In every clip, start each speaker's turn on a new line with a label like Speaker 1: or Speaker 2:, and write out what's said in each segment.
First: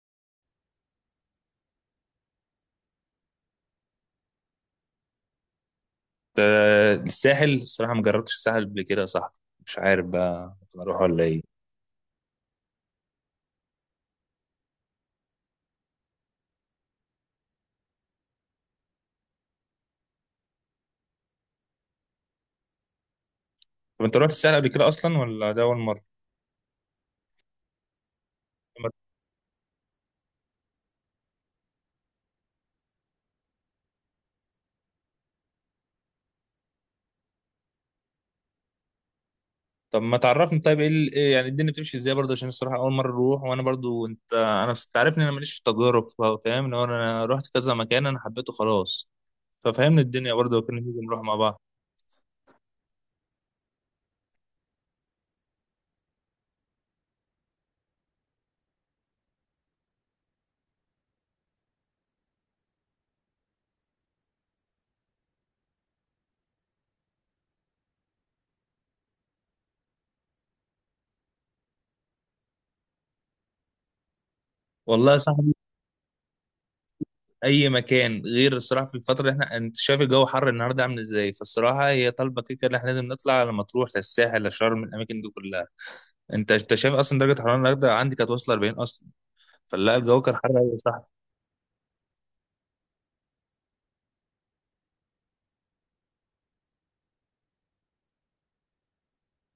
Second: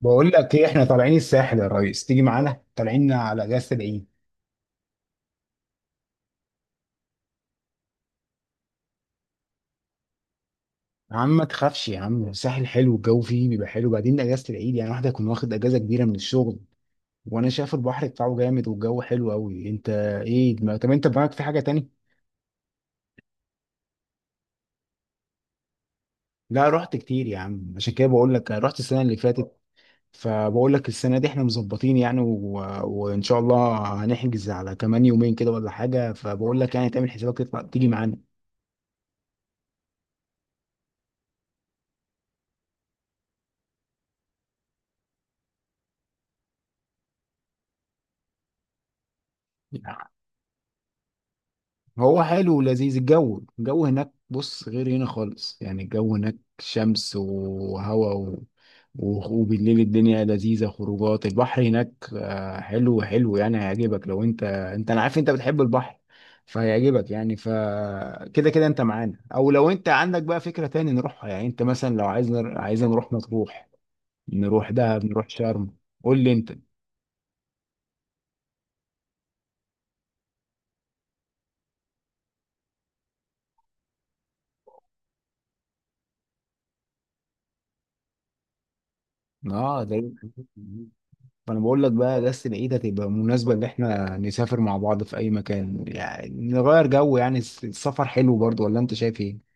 Speaker 1: بقول لك ايه؟ احنا طالعين الساحل يا ريس، تيجي معانا، طالعين على اجازه العيد.
Speaker 2: ده الساحل، الصراحة ما جربتش الساحل قبل كده يا صاحبي. مش عارف بقى ممكن اروح
Speaker 1: يا
Speaker 2: ولا
Speaker 1: عم
Speaker 2: ايه.
Speaker 1: ما تخافش يا عم، الساحل حلو، الجو فيه بيبقى حلو، بعدين اجازه العيد يعني واحد يكون واخد اجازه كبيره من الشغل، وانا شايف البحر بتاعه جامد والجو حلو قوي. انت ايه طب انت دماغك في حاجه تاني؟
Speaker 2: طب انت رحت الساحل قبل كده اصلا ولا ده اول مرة؟
Speaker 1: لا رحت كتير يا عم، عشان كده بقول لك، رحت السنه اللي فاتت، فبقول لك السنه دي احنا مظبطين يعني وان شاء الله هنحجز على كمان يومين كده ولا حاجه، فبقول لك يعني تعمل حسابك تطلع تيجي معانا.
Speaker 2: طب ما تعرفني طيب، ايه ال- إيه يعني الدنيا بتمشي ازاي برضه؟ عشان الصراحة اول مرة اروح، وانا برضه تعرفني انا ماليش في التجارب، فاهم؟ لو انا رحت كذا مكان انا حبيته خلاص. ففهمني الدنيا برضه وكنا نيجي نروح مع بعض.
Speaker 1: هو حلو ولذيذ الجو، الجو هناك، بص غير هنا خالص، يعني الجو هناك شمس وهواء و... و- وبالليل الدنيا لذيذة، خروجات البحر هناك حلو حلو يعني، هيعجبك، لو انت انا عارف انت بتحب البحر فهيعجبك، يعني فكده كده كده انت معانا، او لو انت عندك بقى فكرة تاني نروحها، يعني انت مثلا لو عايز عايز نروح مطروح، نروح دهب،
Speaker 2: والله يا
Speaker 1: نروح
Speaker 2: صاحبي
Speaker 1: شرم. قول لي انت.
Speaker 2: اي مكان غير الصراحه، في الفتره اللي احنا انت شايف الجو حر النهارده عامل ازاي، فالصراحه هي طالبه كده كده ان احنا لازم نطلع، لما تروح للساحل لشرم الاماكن دي كلها. انت شايف اصلا درجه حراره الغداء عندي كانت واصله 40 اصلا،
Speaker 1: اه ده.
Speaker 2: فلا الجو كان حر قوي صح.
Speaker 1: فانا بقول لك بقى، اجازه العيد هتبقى مناسبه ان احنا نسافر مع بعض في اي مكان، يعني نغير جو، يعني السفر حلو برضو، ولا انت شايف ايه؟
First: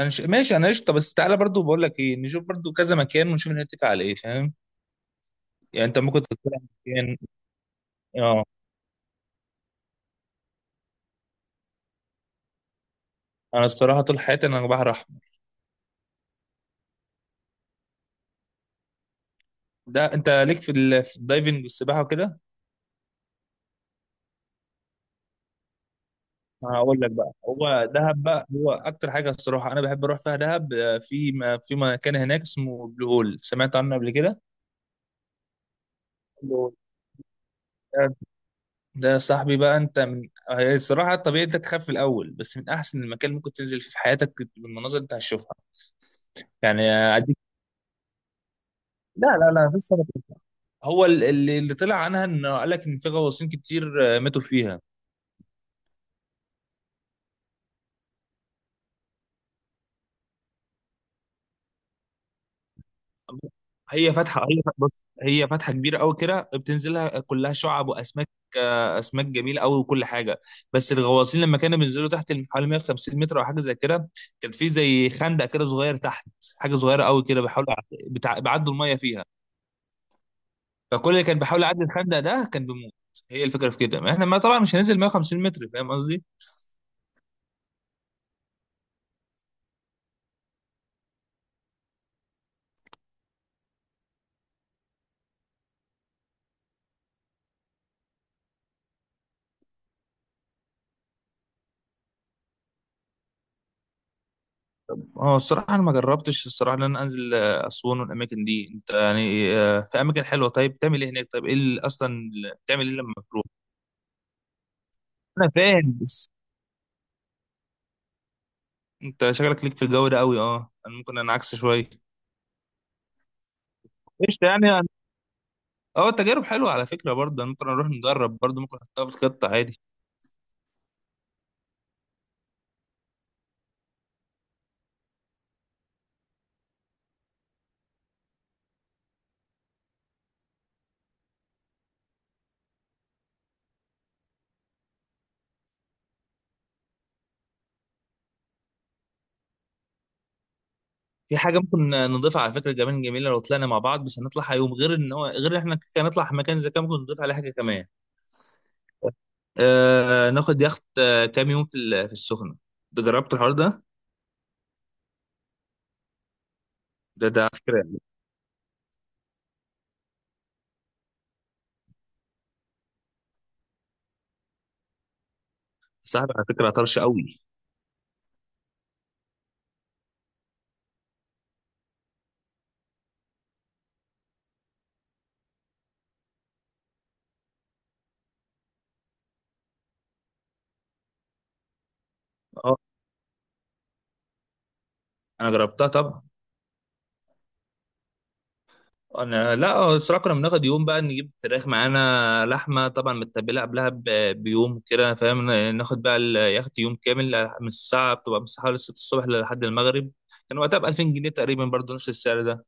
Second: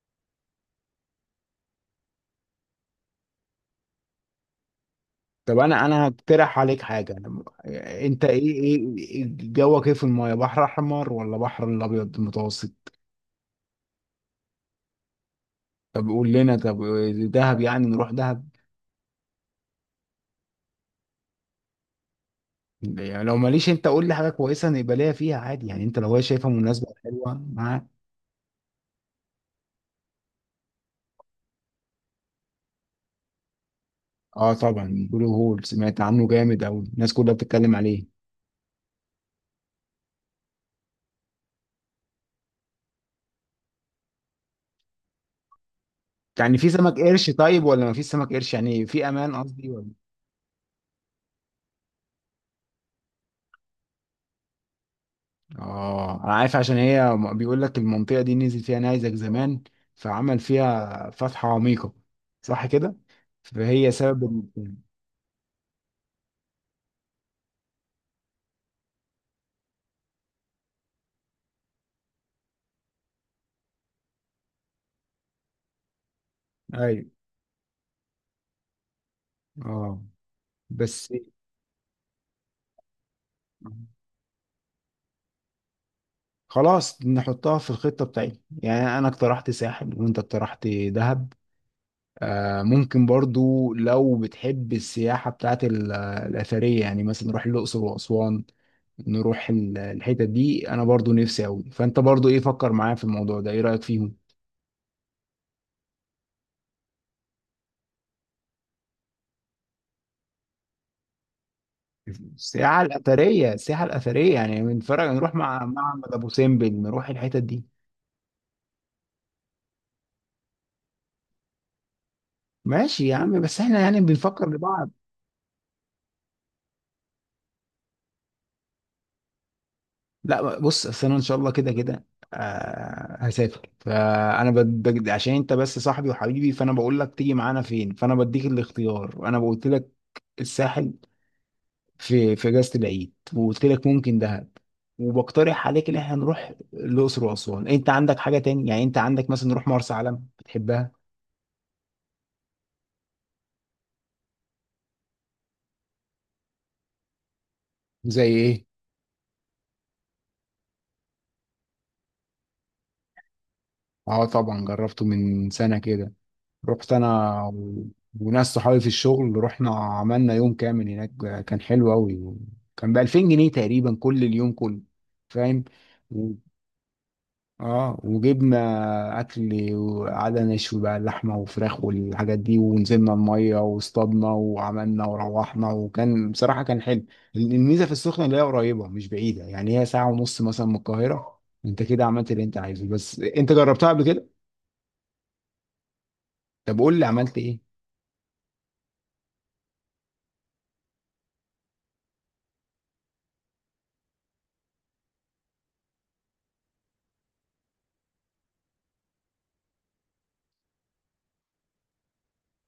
Speaker 2: ماشي انا قشطه، بس تعالى برضو بقول لك ايه، نشوف برضو كذا مكان ونشوف نتفق على ايه، فاهم؟
Speaker 1: طب
Speaker 2: يعني
Speaker 1: انا
Speaker 2: انت
Speaker 1: انا
Speaker 2: ممكن تختار
Speaker 1: هقترح عليك حاجه.
Speaker 2: مكان.
Speaker 1: انت
Speaker 2: اه
Speaker 1: ايه إيه جوك ايه في المايه، بحر احمر ولا بحر الابيض المتوسط؟
Speaker 2: انا الصراحه طول حياتي انا بحر احمر.
Speaker 1: طب قول لنا طب، دهب، يعني نروح دهب.
Speaker 2: ده انت ليك في في الدايفنج والسباحه وكده.
Speaker 1: يعني لو ماليش، انت قول لي حاجه كويسه نبقى ليا فيها عادي، يعني انت لو هي شايفها مناسبه
Speaker 2: هقول لك بقى،
Speaker 1: حلوه معاك.
Speaker 2: هو دهب بقى هو اكتر حاجه الصراحه انا بحب اروح فيها دهب. آه، في في مكان هناك اسمه بلو هول، سمعت عنه قبل كده؟
Speaker 1: اه طبعا، بلو هول سمعت عنه جامد،
Speaker 2: بلو
Speaker 1: او الناس كلها بتتكلم عليه.
Speaker 2: هول ده صاحبي بقى، انت من هي الصراحه الطبيعي انت تخاف في الاول، بس من احسن المكان اللي ممكن تنزل فيه في حياتك بالمناظر اللي انت هتشوفها.
Speaker 1: يعني في
Speaker 2: يعني
Speaker 1: سمك قرش
Speaker 2: اديك،
Speaker 1: طيب ولا ما فيش سمك قرش، يعني في
Speaker 2: لا
Speaker 1: امان
Speaker 2: لا لا
Speaker 1: قصدي
Speaker 2: مفيش
Speaker 1: ولا؟
Speaker 2: سنة كده. هو اللي طلع عنها انه قال لك ان في غواصين كتير آه، ماتوا فيها.
Speaker 1: اه انا عارف، عشان هي بيقول لك المنطقه دي نزل فيها نيزك زمان، فعمل فيها فتحه عميقه، صح كده؟ فهي
Speaker 2: هي
Speaker 1: سبب
Speaker 2: فاتحه،
Speaker 1: ال-
Speaker 2: بص، هي فاتحه كبيره قوي كده بتنزلها كلها شعب واسماك، آه، اسماك جميله قوي وكل حاجه. بس الغواصين لما كانوا بينزلوا تحت حوالي 150 متر او حاجه زي كده، كان في زي خندق كده صغير تحت، حاجه
Speaker 1: ايوه،
Speaker 2: صغيره قوي كده بيحاولوا بيعدوا الميه فيها.
Speaker 1: اه
Speaker 2: فكل
Speaker 1: بس.
Speaker 2: اللي كان بيحاول يعدي الخندق ده كان بيموت. هي الفكره في كده، ما احنا ما طبعا مش هننزل 150 متر، فاهم قصدي.
Speaker 1: خلاص نحطها في الخطه بتاعتي، يعني انا اقترحت ساحل وانت اقترحت دهب. آه ممكن برضو لو بتحب السياحه بتاعت الاثريه، يعني مثلا نروح الاقصر واسوان، نروح الحتت دي، انا برضو نفسي اوي، فانت برضو ايه، فكر معايا في الموضوع ده، ايه رايك فيهم؟
Speaker 2: اه الصراحه انا ما جربتش الصراحه ان انا انزل آه، اسوان والاماكن دي، انت يعني آه، في اماكن حلوه طيب، بتعمل ايه هناك؟ طيب ايه اللي اصلا
Speaker 1: السياحه
Speaker 2: بتعمل ايه لما بتروح؟
Speaker 1: الاثريه، السياحه الاثريه، يعني من فرق نروح
Speaker 2: انا
Speaker 1: مع
Speaker 2: فاهم،
Speaker 1: معبد ابو
Speaker 2: بس
Speaker 1: سمبل، نروح الحتت دي.
Speaker 2: انت شغلك ليك في الجو ده قوي، اه انا ممكن انا عكس شويه.
Speaker 1: ماشي يا عم، بس احنا يعني
Speaker 2: قشطه
Speaker 1: بنفكر
Speaker 2: يعني.
Speaker 1: لبعض.
Speaker 2: اه التجارب حلوه على فكره برضه، أنا ممكن اروح نجرب برضه، ممكن احطها في الخطه عادي.
Speaker 1: لا بص، اصل انا ان شاء الله كده كده هسافر، فانا عشان انت بس صاحبي وحبيبي، فانا بقول لك تيجي معانا فين، فانا بديك الاختيار. وانا قلت لك الساحل في اجازه العيد، وقلت لك ممكن دهب، وبقترح عليك ان احنا نروح الاقصر واسوان. انت عندك حاجه تاني يعني، انت عندك مثلا نروح مرسى علم، بتحبها؟
Speaker 2: في حاجه ممكن نضيفها على فكره كمان جميله، لو طلعنا مع بعض بس هنطلع يوم غير ان هو غير ان احنا كان نطلع مكان زي كده ممكن نضيف عليه حاجه كمان.
Speaker 1: زي ايه؟
Speaker 2: آه ناخد يخت آه، كام يوم في في السخنه. ده جربت الحوار ده؟
Speaker 1: اه طبعا جربته من سنه كده، رحت
Speaker 2: ده على فكره
Speaker 1: وناس صحابي في الشغل، رحنا عملنا يوم كامل هناك، كان حلو قوي، كان ب 2000 جنيه تقريبا كل اليوم كله، فاهم.
Speaker 2: صاحبي على فكره طرش قوي.
Speaker 1: اه وجبنا اكل وقعدنا نشوي بقى اللحمه وفراخ والحاجات دي، ونزلنا الميه واصطادنا وعملنا وروحنا، وكان بصراحه كان حلو. الميزه في السخنه اللي هي قريبه مش بعيده، يعني هي ساعه ونص مثلا من القاهره، انت كده عملت اللي انت
Speaker 2: اه
Speaker 1: عايزه، بس انت جربتها قبل كده؟
Speaker 2: انا جربتها طبعا.
Speaker 1: طب قول لي عملت ايه؟
Speaker 2: انا لا آه، الصراحه كنا بناخد يوم بقى، نجيب فراخ معانا لحمه طبعا متبله قبلها بيوم كده، فاهم؟ ناخد بقى اليخت يوم كامل، من الساعه بتبقى من الساعه حوالي 6 الصبح لحد المغرب. كان وقتها ب 2000 جنيه تقريبا برضه نفس السعر ده.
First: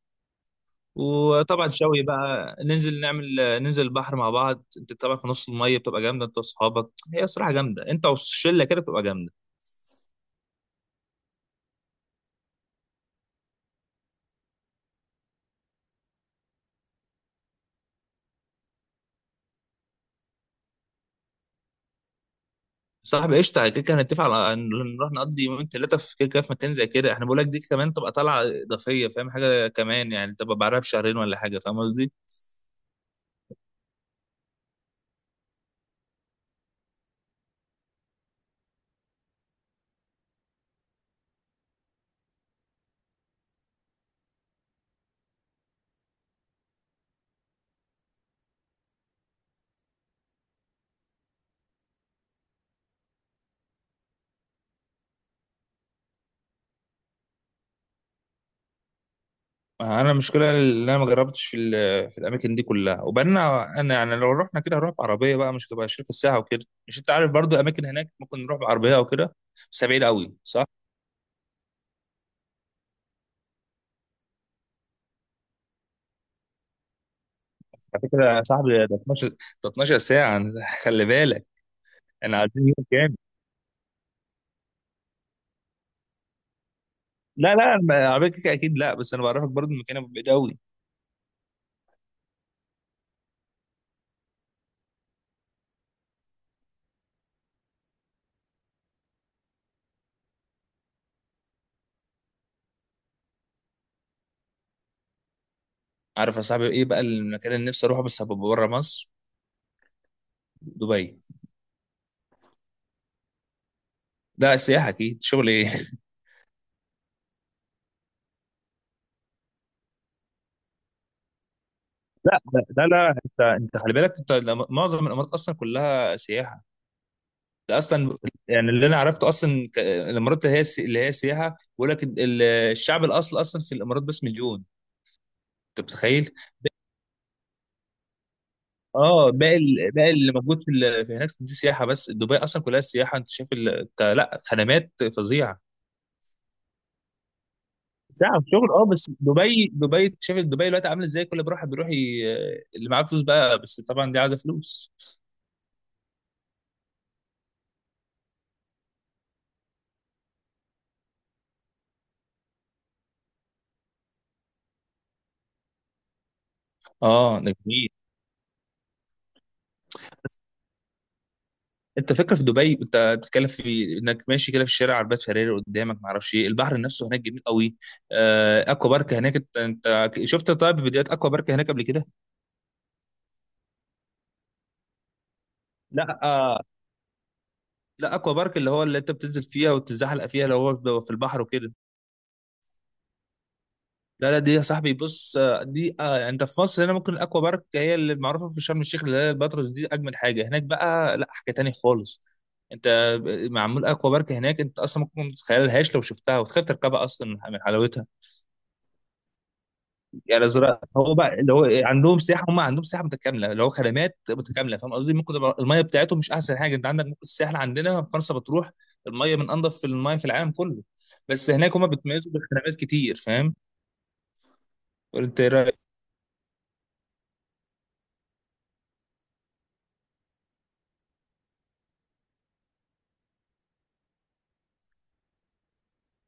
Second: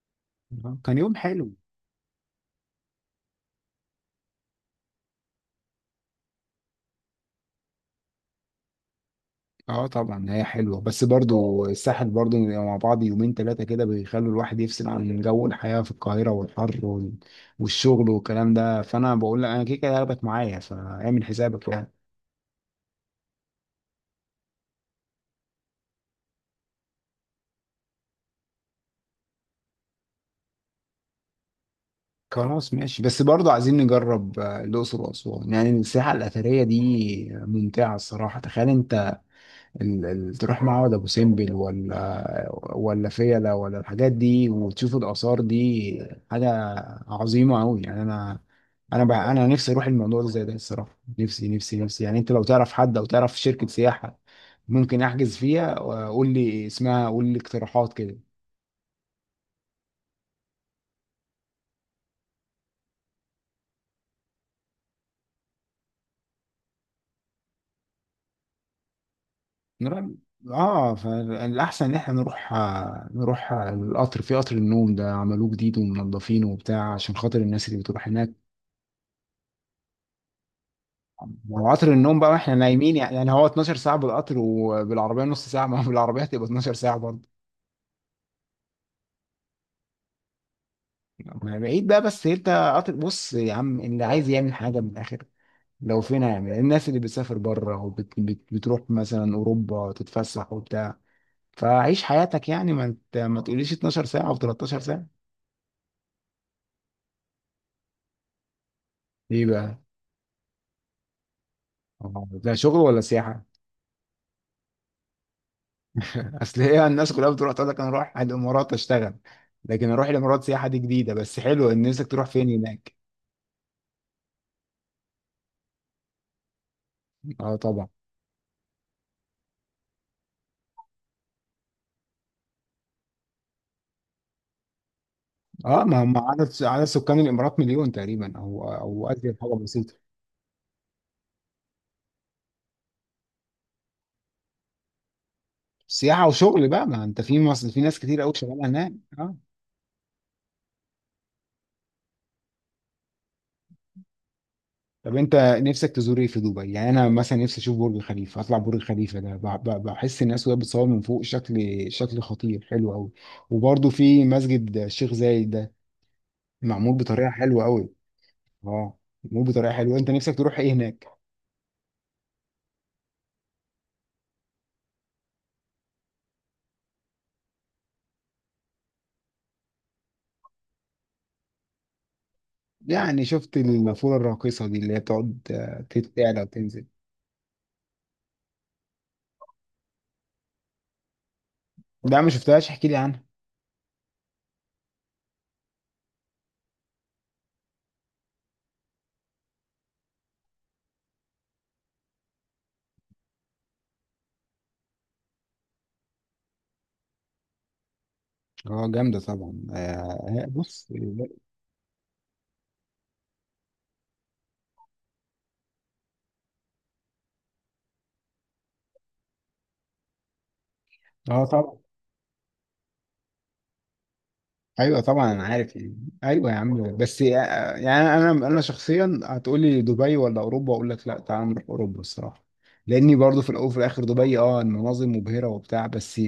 Speaker 1: كان يوم حلو.
Speaker 2: وطبعا شوي بقى ننزل نعمل ننزل البحر مع بعض، انت طبعا في نص الميه بتبقى جامده، انت واصحابك هي الصراحه جامده، انت والشله كده بتبقى جامده.
Speaker 1: اه طبعا هي حلوه، بس برضو الساحل برضو بيبقى مع بعض يومين ثلاثه كده، بيخلوا الواحد يفصل عن جو الحياه في القاهره والحر والشغل والكلام ده، فانا بقول لك انا كده كده هاخدك معايا، فاعمل حسابك يعني.
Speaker 2: صاحبي قشطه، كده كده هنتفق على ان نروح نقضي يومين ثلاثه في كده كده في مكان زي كده، احنا بقول لك دي كمان تبقى طالعه اضافيه، فاهم؟ حاجه كمان يعني تبقى بعدها بشهرين ولا حاجه، فاهم قصدي.
Speaker 1: خلاص ماشي، بس برضو عايزين نجرب الاقصر واسوان، يعني الساحه الاثريه دي ممتعه الصراحه، تخيل انت تروح معبد ابو سمبل، ولا فيلة، ولا الحاجات دي، وتشوف الاثار دي، حاجه عظيمه قوي يعني. انا بقى انا نفسي اروح الموضوع ده زي ده الصراحه، نفسي نفسي نفسي، يعني انت لو تعرف حد او تعرف شركه سياحه ممكن احجز فيها، وقول لي اسمها، قول لي اقتراحات كده.
Speaker 2: انا المشكله اللي انا ما جربتش في في الاماكن دي كلها، وبعدين انا يعني لو رحنا كده هنروح بعربيه بقى، مش هتبقى شركه ساعه وكده، مش انت عارف برضو اماكن هناك ممكن نروح بعربيه او كده، بس بعيد
Speaker 1: نروح،
Speaker 2: قوي صح.
Speaker 1: اه فالاحسن ان احنا نروح، نروح القطر، في قطر النوم ده عملوه جديد ومنضفينه وبتاع، عشان خاطر الناس اللي
Speaker 2: على
Speaker 1: بتروح هناك.
Speaker 2: فكرة يا صاحبي ده 12، ده 12 ساعة خلي بالك.
Speaker 1: لو قطر النوم بقى
Speaker 2: انا
Speaker 1: واحنا
Speaker 2: عايزين يوم
Speaker 1: نايمين،
Speaker 2: كامل.
Speaker 1: يعني هو 12 ساعة بالقطر، وبالعربية نص ساعة، ما هو بالعربية هتبقى 12 ساعة برضه.
Speaker 2: لا لا على فكرة كده اكيد لا، بس انا بعرفك برضو المكان ابو بعيد قوي.
Speaker 1: ما بعيد بقى بس انت، قطر، بص يا عم اللي عايز يعمل حاجة من الآخر، لو فين هيعمل، الناس اللي بتسافر بره وبتروح مثلا أوروبا تتفسح وبتاع، فعيش حياتك يعني، ما انت ما تقوليش 12 ساعة أو 13 ساعة.
Speaker 2: عارف يا صاحبي ايه بقى المكان اللي نفسي اروحه بس هبقى بره مصر؟
Speaker 1: ايه بقى؟
Speaker 2: دبي.
Speaker 1: آه، ده شغل ولا سياحة؟
Speaker 2: ده سياحة اكيد، شغل ايه
Speaker 1: اصل هي الناس كلها بتروح تقول لك انا اروح الامارات اشتغل، لكن اروح الامارات سياحة دي جديدة، بس حلو، ان نفسك تروح
Speaker 2: لا
Speaker 1: فين
Speaker 2: لا لا
Speaker 1: هناك؟
Speaker 2: لا، انت انت خلي بالك انت معظم الامارات اصلا كلها سياحة.
Speaker 1: اه
Speaker 2: ده
Speaker 1: طبعا.
Speaker 2: اصلا، يعني اللي انا عرفته اصلا الامارات اللي هي اللي هي سياحة. بيقول لك الشعب الاصل اصلا في الامارات بس مليون. انت
Speaker 1: اه ما هم
Speaker 2: متخيل.
Speaker 1: عدد سكان الامارات مليون تقريبا، او
Speaker 2: اه
Speaker 1: ازيد حاجه
Speaker 2: باقي
Speaker 1: بسيطه.
Speaker 2: باقي اللي موجود في في هناك دي سياحه، بس دبي اصلا كلها سياحه، انت شايف لا خدمات فظيعه.
Speaker 1: سياحه وشغل بقى، ما انت في مصر في ناس كتير قوي
Speaker 2: ساعة
Speaker 1: شغاله
Speaker 2: شغل اه،
Speaker 1: هناك.
Speaker 2: بس
Speaker 1: اه،
Speaker 2: دبي شايف دبي دلوقتي عامله ازاي، كل بروح بيروح ي... اللي معاه فلوس بقى، بس طبعا دي عايزه فلوس.
Speaker 1: طب انت نفسك تزور ايه في دبي؟ يعني انا مثلا نفسي اشوف برج خليفه، اطلع برج خليفه ده بحس الناس وهي بتصور من فوق شكل، شكل خطير حلو قوي. وبرضه في مسجد الشيخ زايد ده، معمول بطريقه
Speaker 2: اه ده
Speaker 1: حلوه قوي.
Speaker 2: جميل.
Speaker 1: اه معمول بطريقه حلوه، انت نفسك تروح ايه هناك؟
Speaker 2: انت فكره في دبي انت بتتكلم في انك ماشي كده في الشارع عربيات فيراري قدامك، ما اعرفش ايه، البحر نفسه هناك جميل قوي. آه اكوا بارك هناك انت، انت شفت طيب فيديوهات اكوا بارك هناك قبل كده؟
Speaker 1: يعني شفت النافوره الراقصه دي، اللي هي بتقعد تعلى
Speaker 2: لا
Speaker 1: وتنزل.
Speaker 2: لا، اكوا بارك اللي هو اللي انت بتنزل فيها وتتزحلق فيها، اللي هو بيبقى في البحر وكده.
Speaker 1: ده ما شفتهاش، احكي لي عنها.
Speaker 2: لا لا دي يا صاحبي، بص آه، دي آه، يعني انت في مصر هنا ممكن الاكوا بارك هي اللي معروفه في شرم الشيخ اللي هي الباتروس دي اجمل حاجه، هناك بقى لا حاجه تاني خالص. انت معمول اكوا بارك هناك انت اصلا ممكن ما تتخيلهاش لو شفتها، وتخاف تركبها اصلا من حلاوتها.
Speaker 1: اه جامدة طبعا
Speaker 2: يعني زراعة
Speaker 1: بص.
Speaker 2: هو بقى اللي هو إيه، عندهم سياحة، هم عندهم سياحة متكاملة اللي هو خدمات متكاملة، فاهم قصدي؟ ممكن تبقى المية بتاعتهم مش أحسن حاجة، أنت عندك ممكن الساحل عندنا في فرنسا بتروح، المية من أنظف المية في العالم كله.
Speaker 1: اه
Speaker 2: بس هناك
Speaker 1: طبعا.
Speaker 2: هم بيتميزوا بالخدمات كتير، فاهم؟
Speaker 1: ايوه طبعا
Speaker 2: أنت
Speaker 1: انا
Speaker 2: إيه
Speaker 1: عارف
Speaker 2: رأيك؟
Speaker 1: يعني. ايوه يا عم، بس يعني انا شخصيا هتقولي دبي ولا اوروبا، اقول لك لا، تعال نروح اوروبا الصراحة. لاني برضو في الاول وفي الاخر دبي، اه المناظر مبهرة وبتاع، بس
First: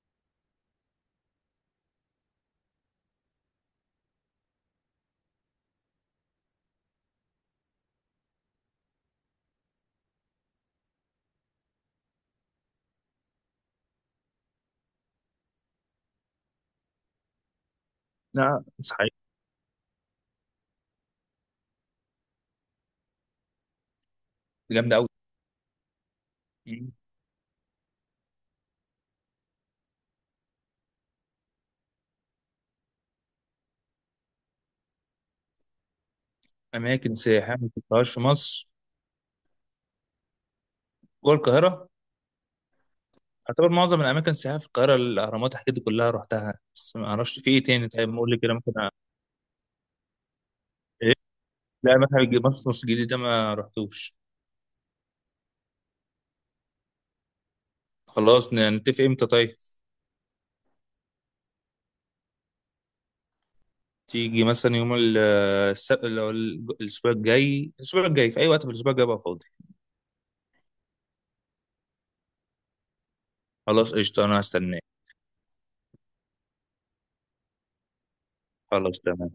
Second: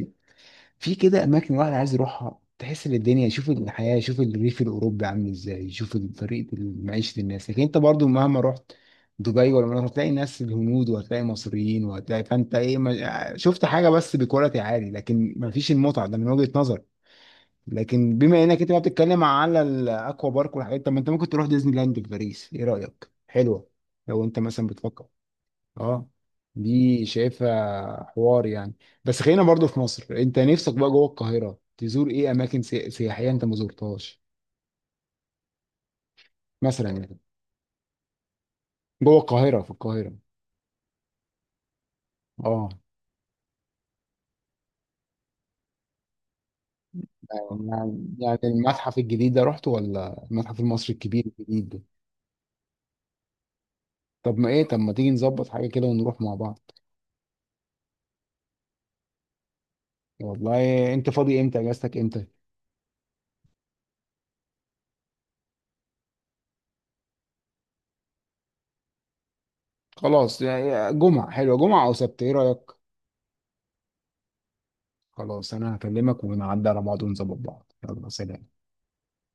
Speaker 1: في كده اماكن الواحد عايز يروحها تحس ان الدنيا، يشوف الحياه، يشوف الريف الاوروبي عامل ازاي، يشوف طريقه معيشه الناس. لكن انت برضو مهما رحت دبي ولا مناطق هتلاقي ناس الهنود، وهتلاقي مصريين، وهتلاقي، فانت ايه ما شفت حاجه، بس بكواليتي عالي، لكن ما فيش المتعه ده من وجهه نظر. لكن بما انك
Speaker 2: لا
Speaker 1: انت بقى
Speaker 2: صحيح،
Speaker 1: بتتكلم على الاكوا بارك والحاجات، طب ما انت ممكن تروح ديزني لاند في باريس، ايه رايك، حلوه؟ لو انت مثلا
Speaker 2: جامدة
Speaker 1: بتفكر.
Speaker 2: أوي.
Speaker 1: اه
Speaker 2: مم.
Speaker 1: دي شايفها حوار يعني. بس خلينا برضو في مصر، انت نفسك بقى جوه القاهرة تزور ايه اماكن سياحية انت ما زرتهاش مثلا
Speaker 2: أماكن
Speaker 1: يعني؟
Speaker 2: سياحية ما شفتهاش في مصر؟
Speaker 1: جوه القاهرة، في القاهرة.
Speaker 2: جوه القاهرة.
Speaker 1: اه،
Speaker 2: أعتبر معظم الأماكن السياحية في القاهرة الأهرامات الحاجات دي كلها رحتها، بس ما أعرفش في إيه تاني،
Speaker 1: يعني
Speaker 2: طيب قول لي كده ممكن
Speaker 1: المتحف الجديد ده رحته، ولا المتحف المصري
Speaker 2: إيه؟
Speaker 1: الكبير الجديد ده؟
Speaker 2: لا متحف مصر الجديد ده ما رحتوش.
Speaker 1: طب ما ايه، طب ما تيجي نظبط حاجة كده ونروح مع بعض.
Speaker 2: خلاص نتفق إمتى طيب؟
Speaker 1: والله انت فاضي امتى، اجازتك امتى؟
Speaker 2: تيجي مثلا يوم اللي هو الاسبوع الجاي، الاسبوع الجاي في اي وقت في الاسبوع الجاي بقى فاضي.
Speaker 1: خلاص يعني جمعة، حلوة جمعة او سبت، ايه رأيك؟
Speaker 2: خلاص قشطه انا هستناك.
Speaker 1: خلاص انا هكلمك ونعدي على بعض ونظبط بعض، يلا سلام.
Speaker 2: خلاص تمام.